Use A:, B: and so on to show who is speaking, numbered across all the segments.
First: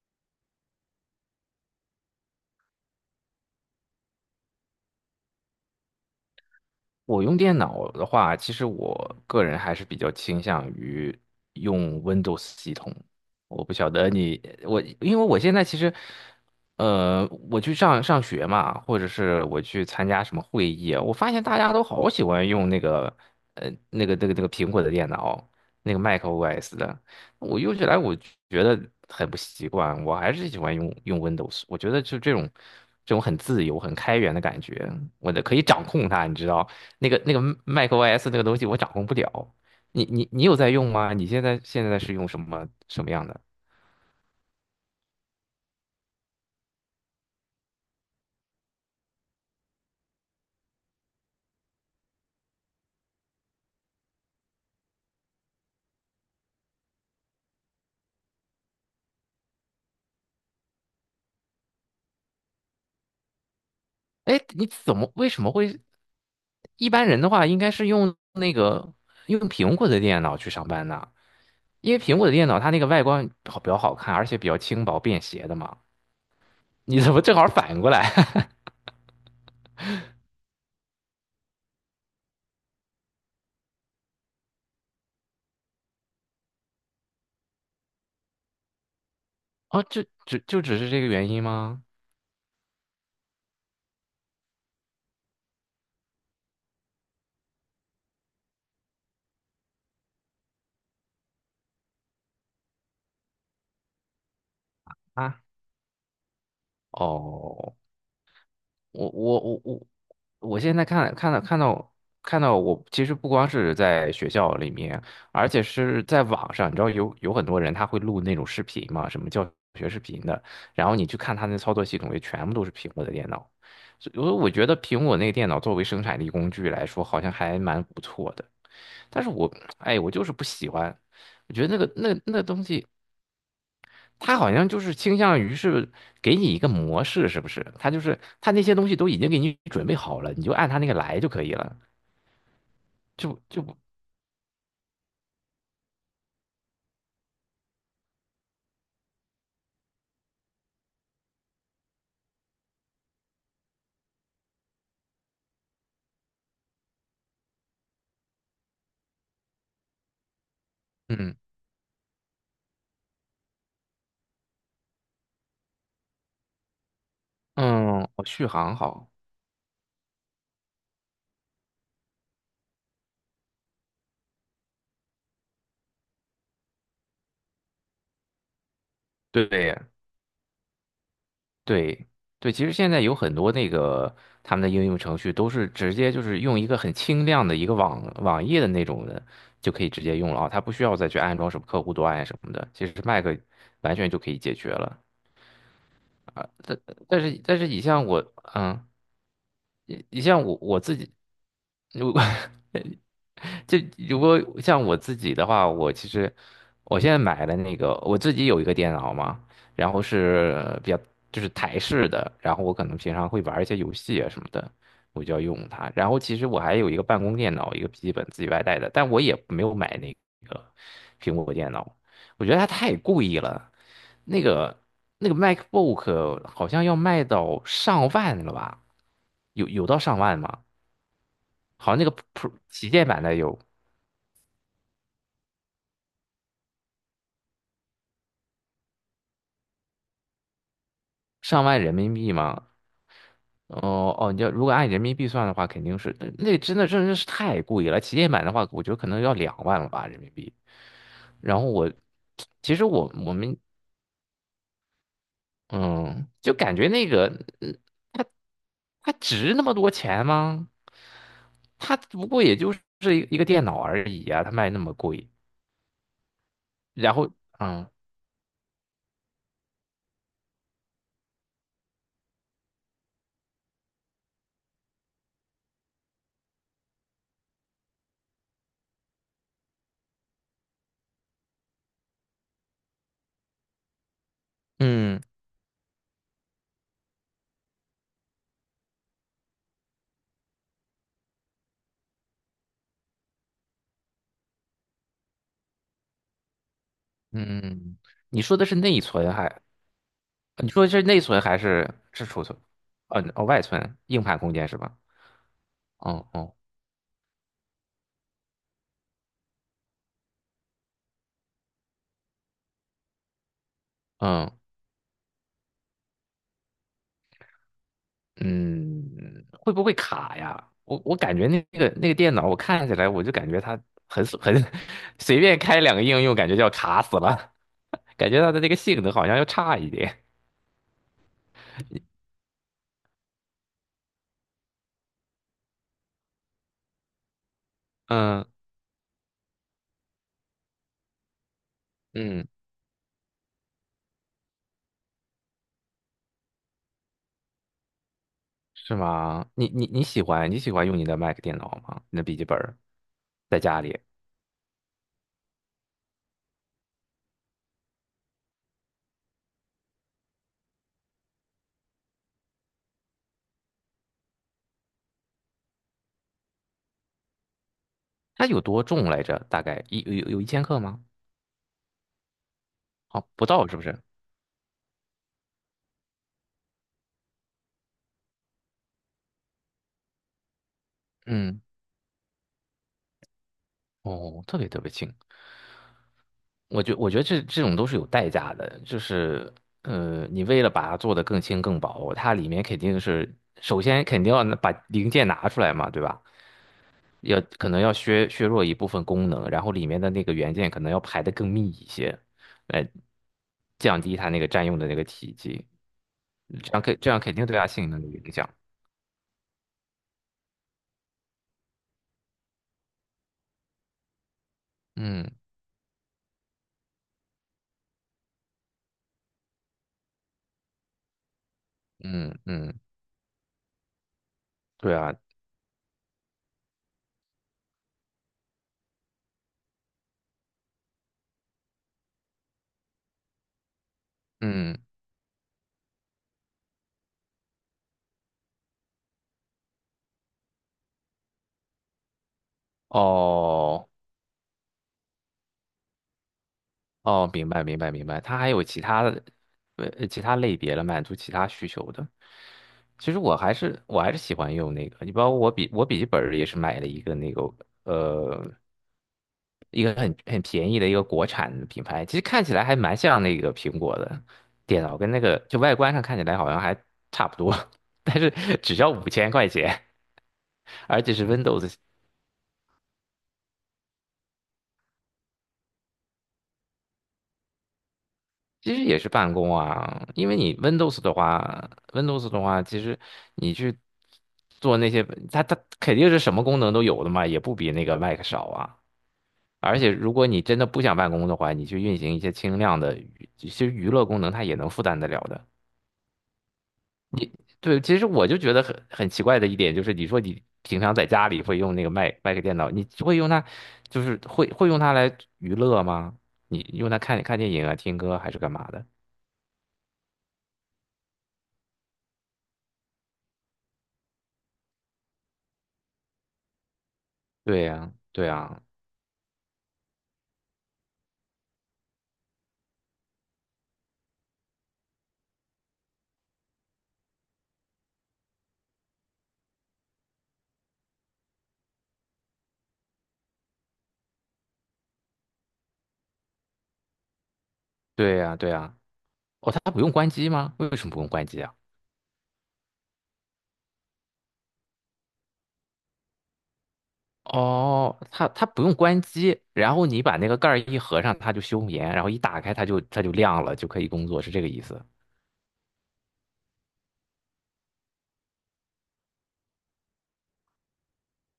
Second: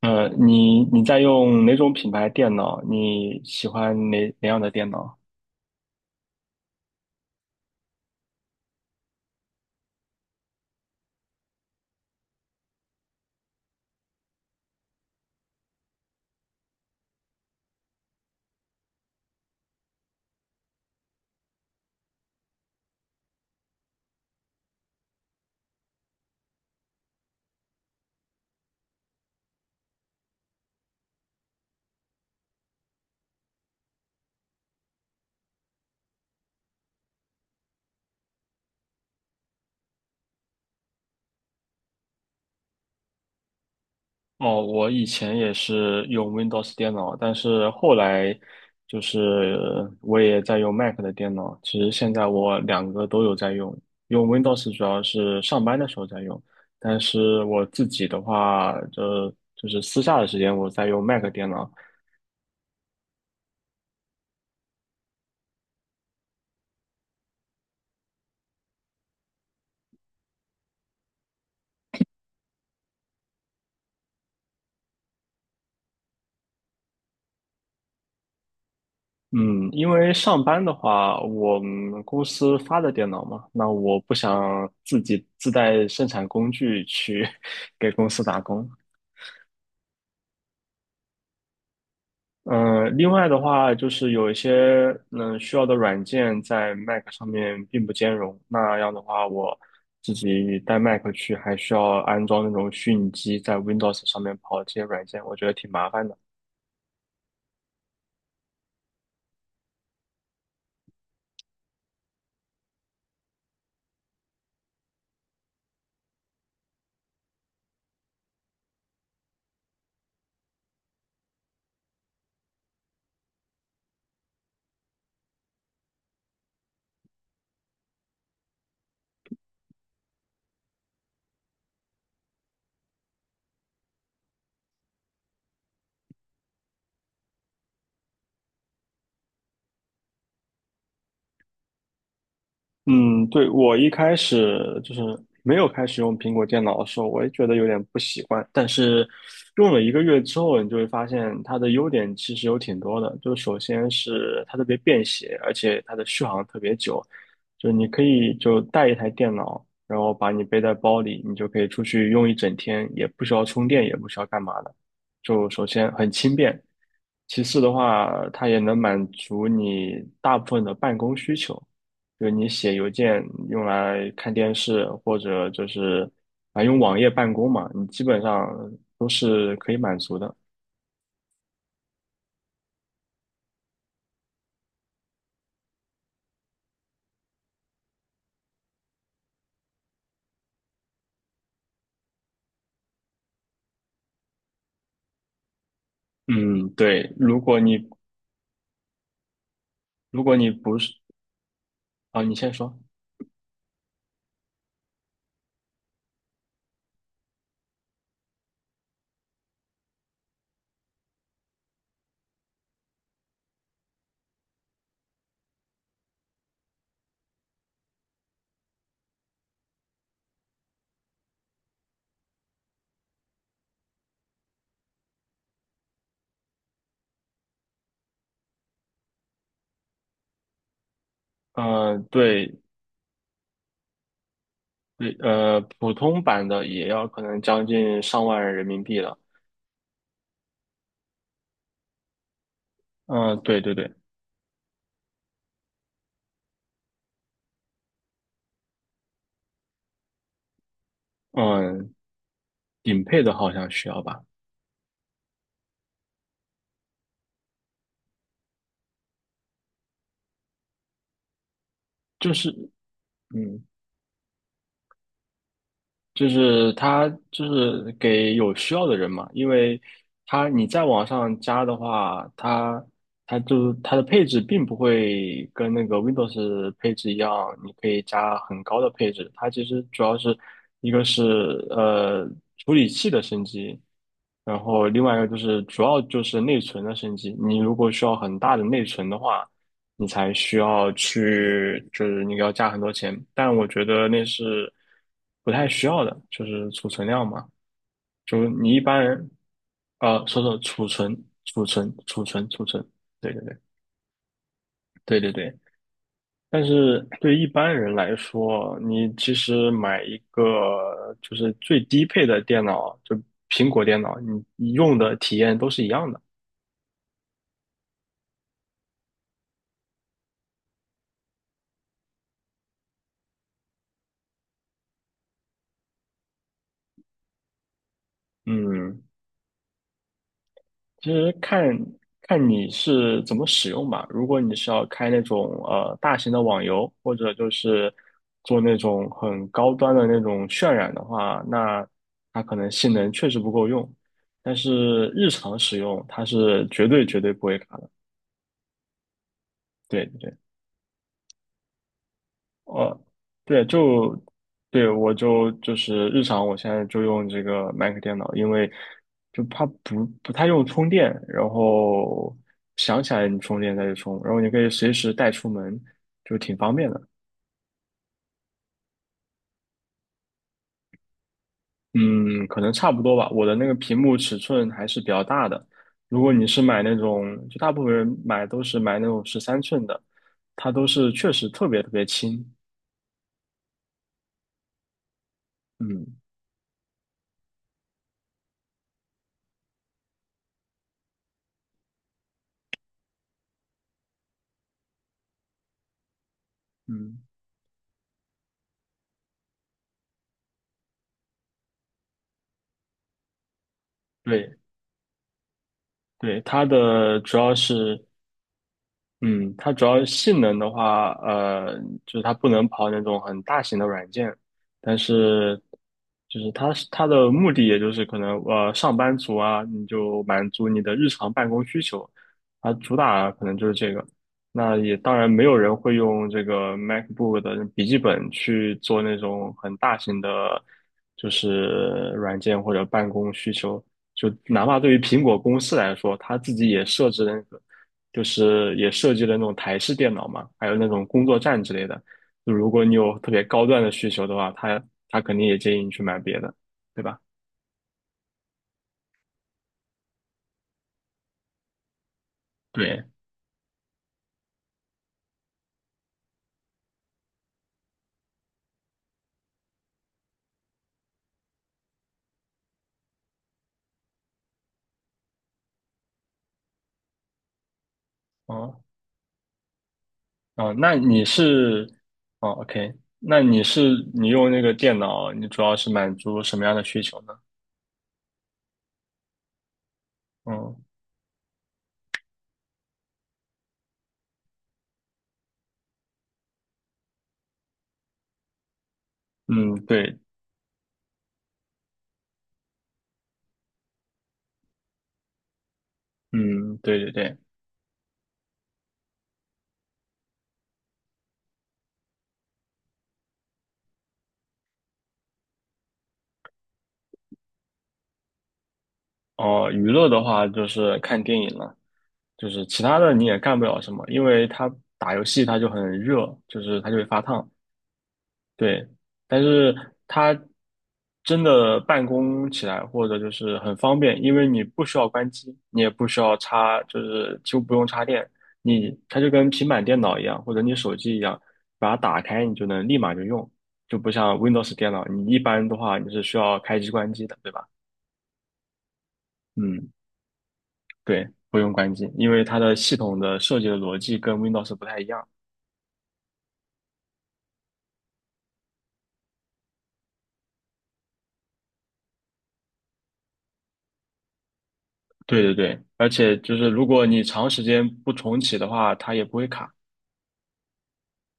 A: 你在用哪种品牌电脑？你喜欢哪样的电脑？
B: 我用电脑的话，其实我个人还是比较倾向于用 Windows 系统。我不晓得你，我因为我现在其实，我去上学嘛，或者是我去参加什么会议啊我发现大家都好喜欢用那个，苹果的电脑，那个 macOS 的。我用起来我觉得很不习惯，我还是喜欢用 Windows。我觉得就这种很自由、很开源的感觉，我的可以掌控它，你知道。macOS 那个东西我掌控不了。你有在用吗？你现在是用什么样的？
A: 哦，我以前也是用 Windows 电脑，但是后来就是我也在用 Mac 的电脑。其实现在我两个都有在用，用 Windows 主要是上班的时候在用，但是我自己的话，就是私下的时间我在用 Mac 电脑。
B: 哎，你怎么为什么会？一般人的话应该是用那个用苹果的电脑去上班呢，因为苹果的电脑它那个外观好比较好看，而且比较轻薄便携的嘛。你怎么正好反过来？
A: 嗯，因为上班的话，我们公司发的电脑嘛，那我不想自己自带生产工具去 给公司打工。
B: 哦，就只是这个原因吗？
A: 嗯，另外的话，就是有一些需要的软件在 Mac 上面并不兼容，那样的话，我自己带 Mac 去，还需要安装那种虚拟机在 Windows 上面跑这些软件，我
B: 啊，
A: 觉得挺麻烦的。
B: 哦。我我现在看到看到我，其实不光是在学校里面，而且是在网上，你知道有很多人他会录那种视频嘛，什么教学视频的，然后你去看他那操作系统，也全部都是苹果的电脑，所以我觉得苹果那个电脑作为生产力工具来说，好像还蛮不错的，但是我哎，我就是不喜欢，我觉得那个那东西。他好像就是倾向于是给你一个模式，是不是？他就是他那些东西都已经给你准备好了，你就按他那个来就可以了，
A: 嗯，
B: 就
A: 对，
B: 就
A: 我
B: 不
A: 一开始就是没有开始用苹果电脑的时候，我也觉得有点不习惯。但是用了1个月之后，你就会发现它的优点其实有挺多的。就首先是它特别便携，而且它的续航特别久。就你可以就带一台电脑，然后把你背在包里，你
B: 嗯
A: 就可以出去用一整天，也不需要充电，也不需要干嘛的。就首先很轻便，其次的
B: 嗯，我
A: 话，它
B: 续
A: 也
B: 航
A: 能满
B: 好，
A: 足你大部分的办公需求，就是你写邮件用来看电视，或者就是啊用网页办公嘛，你基本上都是可以
B: 对
A: 满足的。
B: 对对，其实现在有很多那个他们的应用程序都是直接就是用一个很清亮的一个网页的那种的就可以直接用了啊，它不需要再去安装什么客户端呀什么的，其实 Mac 完全就可以解决了。
A: 嗯，
B: 但
A: 对，
B: 但是
A: 如果
B: 但是你
A: 你
B: 像我嗯。你
A: 如果
B: 像
A: 你
B: 我
A: 不
B: 我
A: 是
B: 自己，如 果
A: 啊，你先说。
B: 就如果像我自己的话，我其实我现在买的那个我自己有一个电脑嘛，然后是比较就是台式的，然后我可能平常会玩一些游戏啊什么的，我就要用它。然后其实我还有一个办公电脑，一个笔记本自己外带的，但我也没有买那个苹果电脑，我觉得它太贵了。那个MacBook 好像要卖到上万了吧？有到上万吗？好像
A: 嗯，
B: 那个 Pro
A: 对
B: 旗舰版的有
A: 对，普通版的也要可能将近上万人民币了。
B: 上万人民币吗？
A: 嗯、对对对。
B: 哦哦，你要如果按人民币算的话，肯定是那真的是太贵了。旗舰版的话，我觉得可能要两万了吧人民币。然后我
A: 嗯、
B: 其实
A: 顶
B: 我
A: 配
B: 我
A: 的好
B: 们
A: 像需要吧，
B: 嗯，就感觉那个嗯它值那么多钱吗？它不
A: 就
B: 过
A: 是。
B: 也就是一个
A: 嗯。
B: 电脑而已啊，它卖那么贵。
A: 就是它
B: 然后
A: 就
B: 嗯
A: 是给有需要的人嘛，因为它你在网上加的话，它的配置并不会跟那个 Windows 配置一样，你可以加很高的配置。它其实主要是一个是呃处理器的升级，然后另外一
B: 嗯
A: 个就是主要就是内存的升级。你如果需要很大的内存的话，你才需要去，就是你要加很多钱。但我觉得那是不太需要的，就是储存量嘛。
B: 嗯，嗯嗯
A: 就
B: 你
A: 是
B: 说的
A: 你
B: 是
A: 一
B: 内
A: 般人，
B: 存还？
A: 说
B: 你说
A: 储
B: 的是内
A: 存、
B: 存还
A: 储存、
B: 是
A: 储
B: 是储
A: 存、
B: 存？
A: 储存，对对
B: 哦，
A: 对
B: 外存，硬盘空间是吧？
A: 对对对。
B: 哦哦，
A: 但是对一般人来说，你其实买一个就是最低配的电脑，就苹果电脑，你
B: 嗯
A: 你用的体验都是一样的。
B: 嗯，会不会卡呀？我感觉那个那个电脑，我看起来我就感觉它很 随便开两个应用，感觉就要卡死了，感觉它的这个性
A: 嗯，
B: 能好像要差一点。
A: 其实看看你是怎么使用吧。如果你是要开那种大型的网游，或者就是
B: 嗯
A: 做那种很高端的那种渲染的话，那它
B: 嗯，
A: 可能性能确实不够用。但是日常使用，它是绝对绝对不会卡的。
B: 是吗？你
A: 对，
B: 喜
A: 对。
B: 欢你喜欢用你的 Mac 电脑吗？你的笔记本儿
A: 呃，
B: 在
A: 对，
B: 家里，
A: 对我就是日常，我现在就用这个 Mac 电脑，因为就它不太用充电，然后想起来你充电再去充，然后你可以随时带出门，就挺方便的。
B: 它有多重来着？大概一有一千克吗？
A: 嗯，可能差不多
B: 哦，
A: 吧。
B: 不
A: 我的那
B: 到
A: 个
B: 是不
A: 屏
B: 是？
A: 幕尺寸还是比较大的，如果你是买那种，就大部分人买都是买那种13寸的，它都是确实
B: 嗯。
A: 特别特别轻。
B: 哦，特别特别轻。
A: 嗯
B: 我觉得这种都是有代价的，就是你为了把它做得更轻更薄，它里面肯定是首先肯定要拿把零件拿出来嘛，对吧？
A: 嗯。
B: 要可能要削弱一部分功能，然后里面的那个元件可能要排的更密一些，来降低它那个
A: 对
B: 占用的那个体积，
A: 对，
B: 嗯
A: 它
B: 这样肯这样
A: 的
B: 肯
A: 主
B: 定
A: 要
B: 对它性能
A: 是
B: 有影响。
A: 嗯，它主要性能的话，就是它不能跑那种很大型的软件，但
B: 嗯
A: 是就是它是它的目的，也就是可能上班族啊，你就满足你的日常办公需求，
B: 嗯
A: 它
B: 嗯，
A: 主打可能就是这个。那
B: 对
A: 也
B: 啊，
A: 当然没有人会用这个 MacBook 的笔记本去做那种很大型的，就是软件或者办公需求。就哪
B: 嗯
A: 怕对于苹果公司来说，它自己也设置了。就是也设计了那种台式电脑嘛，还有那种工作站之类的。就如果你有特别高端
B: 哦。
A: 的需求的话，他肯定也建议你去买别的，对吧？
B: 哦，明白，它还有其他的，呃，其他类别了，满足其他需求的。
A: 对，
B: 其实我还是喜欢用那个，你包括我笔记本儿也是买了一个那个呃一个很便宜的一个国产的品牌，其实看起来还蛮像那个苹果的电脑，跟那个就外观上看起来好像还差不多，但是只
A: 哦
B: 要五千块钱，
A: 哦，那
B: 而且
A: 你
B: 是 Windows
A: 是哦，OK,那你是你用那个电脑，你主要是满足什么样的需求呢？
B: 其实也是办公啊，因为你
A: 嗯
B: Windows 的话，Windows 的话，其实你去做那些，它肯定是什么功能都有的嘛，也不比那个 Mac 少啊。
A: 嗯，
B: 而且如
A: 对，
B: 果你真的不想办公的话，你去运行一些轻量的娱其实娱乐功能它也能负担得了的。
A: 嗯对对对。
B: 对，其实我就觉得很奇怪的一点就是，你说你平常在家里会用那个 Mac 电脑，你会用它，就是会用它来娱乐吗？你用它看电影啊、听歌还是干嘛的？
A: 哦，娱乐的话就是看电影了，就是其他的你也干不了什么，因为它打游戏它就很热，就是它就会发烫。
B: 对呀，对呀。
A: 对，但是它真的办公起来或者就是很方便，因为你不需要关机，你也不需要插，就是就不用插电，它就跟平板电脑一样，或者你手机一样，把它打开你就能立马就用，就不像 Windows 电脑，你一般的话你是需要开机关机的，对吧？
B: 对呀，对呀。哦，它不
A: 嗯，
B: 用关机吗？为什么不用
A: 对，
B: 关机啊？
A: 不用关机，因为它的系统的设计的逻辑跟 Windows 不太一样。
B: 哦，它不用关机，然后你把那个盖儿一合上，它就休眠，然后一打开它就亮了，就可以工作，是这个意思。
A: 对对对，而且就是如果你长时间不重启的话，它也不会卡。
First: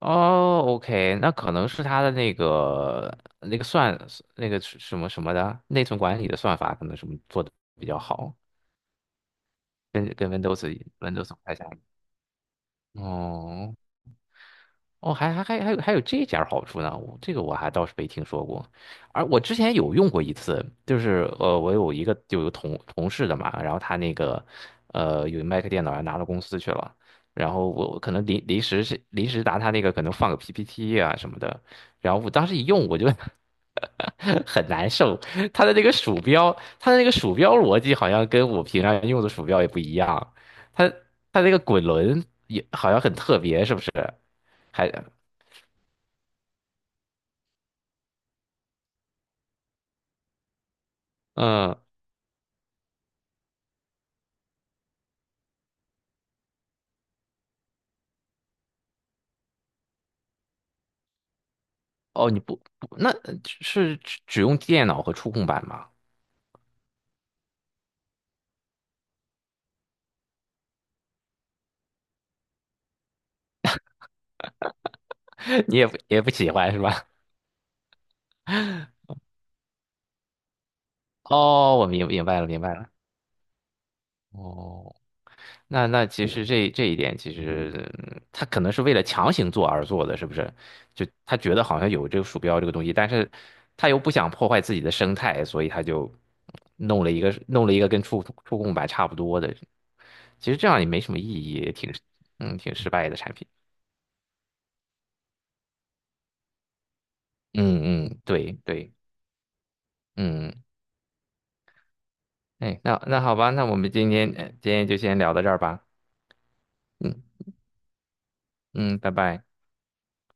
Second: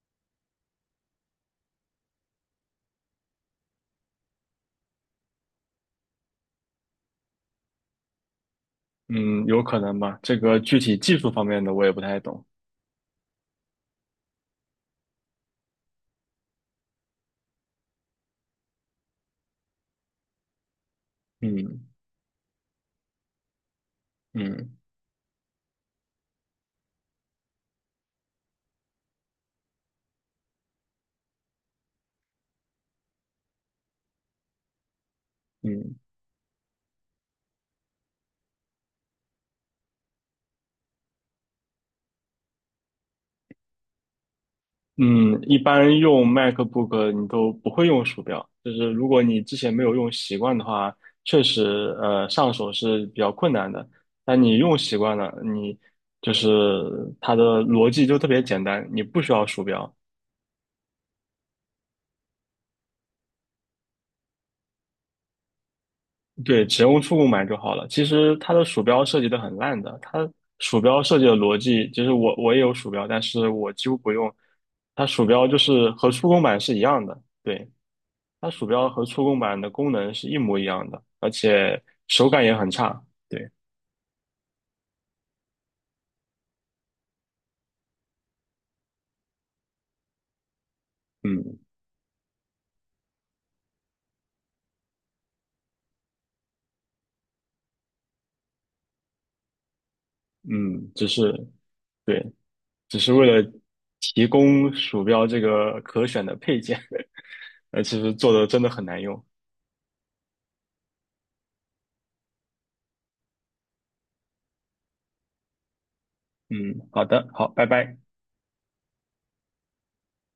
B: 哦，OK，那可能是它的那个那个算那个是什么的内存管理的算法，可能什么做的比较好，
A: 嗯，有可能
B: 跟
A: 吧。
B: 跟
A: 这个
B: Windows
A: 具体技
B: Windows
A: 术
B: 不
A: 方
B: 太
A: 面
B: 像。
A: 的我也不太懂。
B: 哦哦，还有这点儿好处呢，我这个我还倒是没听说过。而我之前有用过一次，就是我
A: 嗯
B: 有一个有个同事的嘛，然后他那个
A: 嗯
B: 呃有 Mac 电脑还拿到公司去了，然后我可能临时拿他那个可能放个 PPT 啊什么的，然后我当时一用我就 很难受，他的那个
A: 嗯
B: 鼠标，他的那个鼠标逻辑好像跟我平常用的鼠标也不一样，他他那个滚轮也好像很特别，是不是？还
A: 嗯，一般用 MacBook 你都不会用鼠标，就是如果你之前没有用习惯的话，确实
B: 嗯，
A: 上手是比较困难的。但你用习惯了，你就是它的逻辑就特别简单，你不需要鼠标，
B: 哦，你不，那是只用电脑和触控板吗？
A: 对，只用触控板就好了。其实它的鼠标设计的很烂的，它鼠标设计的逻辑，就是我也有鼠标，但是我几乎不用。它鼠标就
B: 你也
A: 是
B: 不
A: 和
B: 也
A: 触
B: 不
A: 控
B: 喜
A: 板
B: 欢
A: 是
B: 是
A: 一样
B: 吧？
A: 的，对，它鼠标和触控板的功能是一模一样的，而
B: 哦，
A: 且
B: 我明明
A: 手
B: 白
A: 感
B: 了，
A: 也
B: 明
A: 很
B: 白了。
A: 差。对，
B: 哦，那那其实这一点，其实嗯他可能是为了强行做而做的，是不是？就他觉
A: 嗯
B: 得好像有这个鼠标这个东西，但是他又不想破坏自己的生态，所以他就弄了一个跟触控板差不多的。其实这样也
A: 嗯，
B: 没
A: 只
B: 什么意
A: 是
B: 义，也挺
A: 对，
B: 嗯挺失
A: 只
B: 败
A: 是
B: 的
A: 为
B: 产品。
A: 了提供鼠标这个可选的配件，其
B: 嗯
A: 实
B: 嗯，
A: 做的
B: 对
A: 真的很
B: 对。
A: 难用。
B: 嗯哎，那那好吧，那我们今天今天就先聊到这儿吧。
A: 嗯，好
B: 嗯
A: 的，好，拜拜。
B: 嗯，拜拜。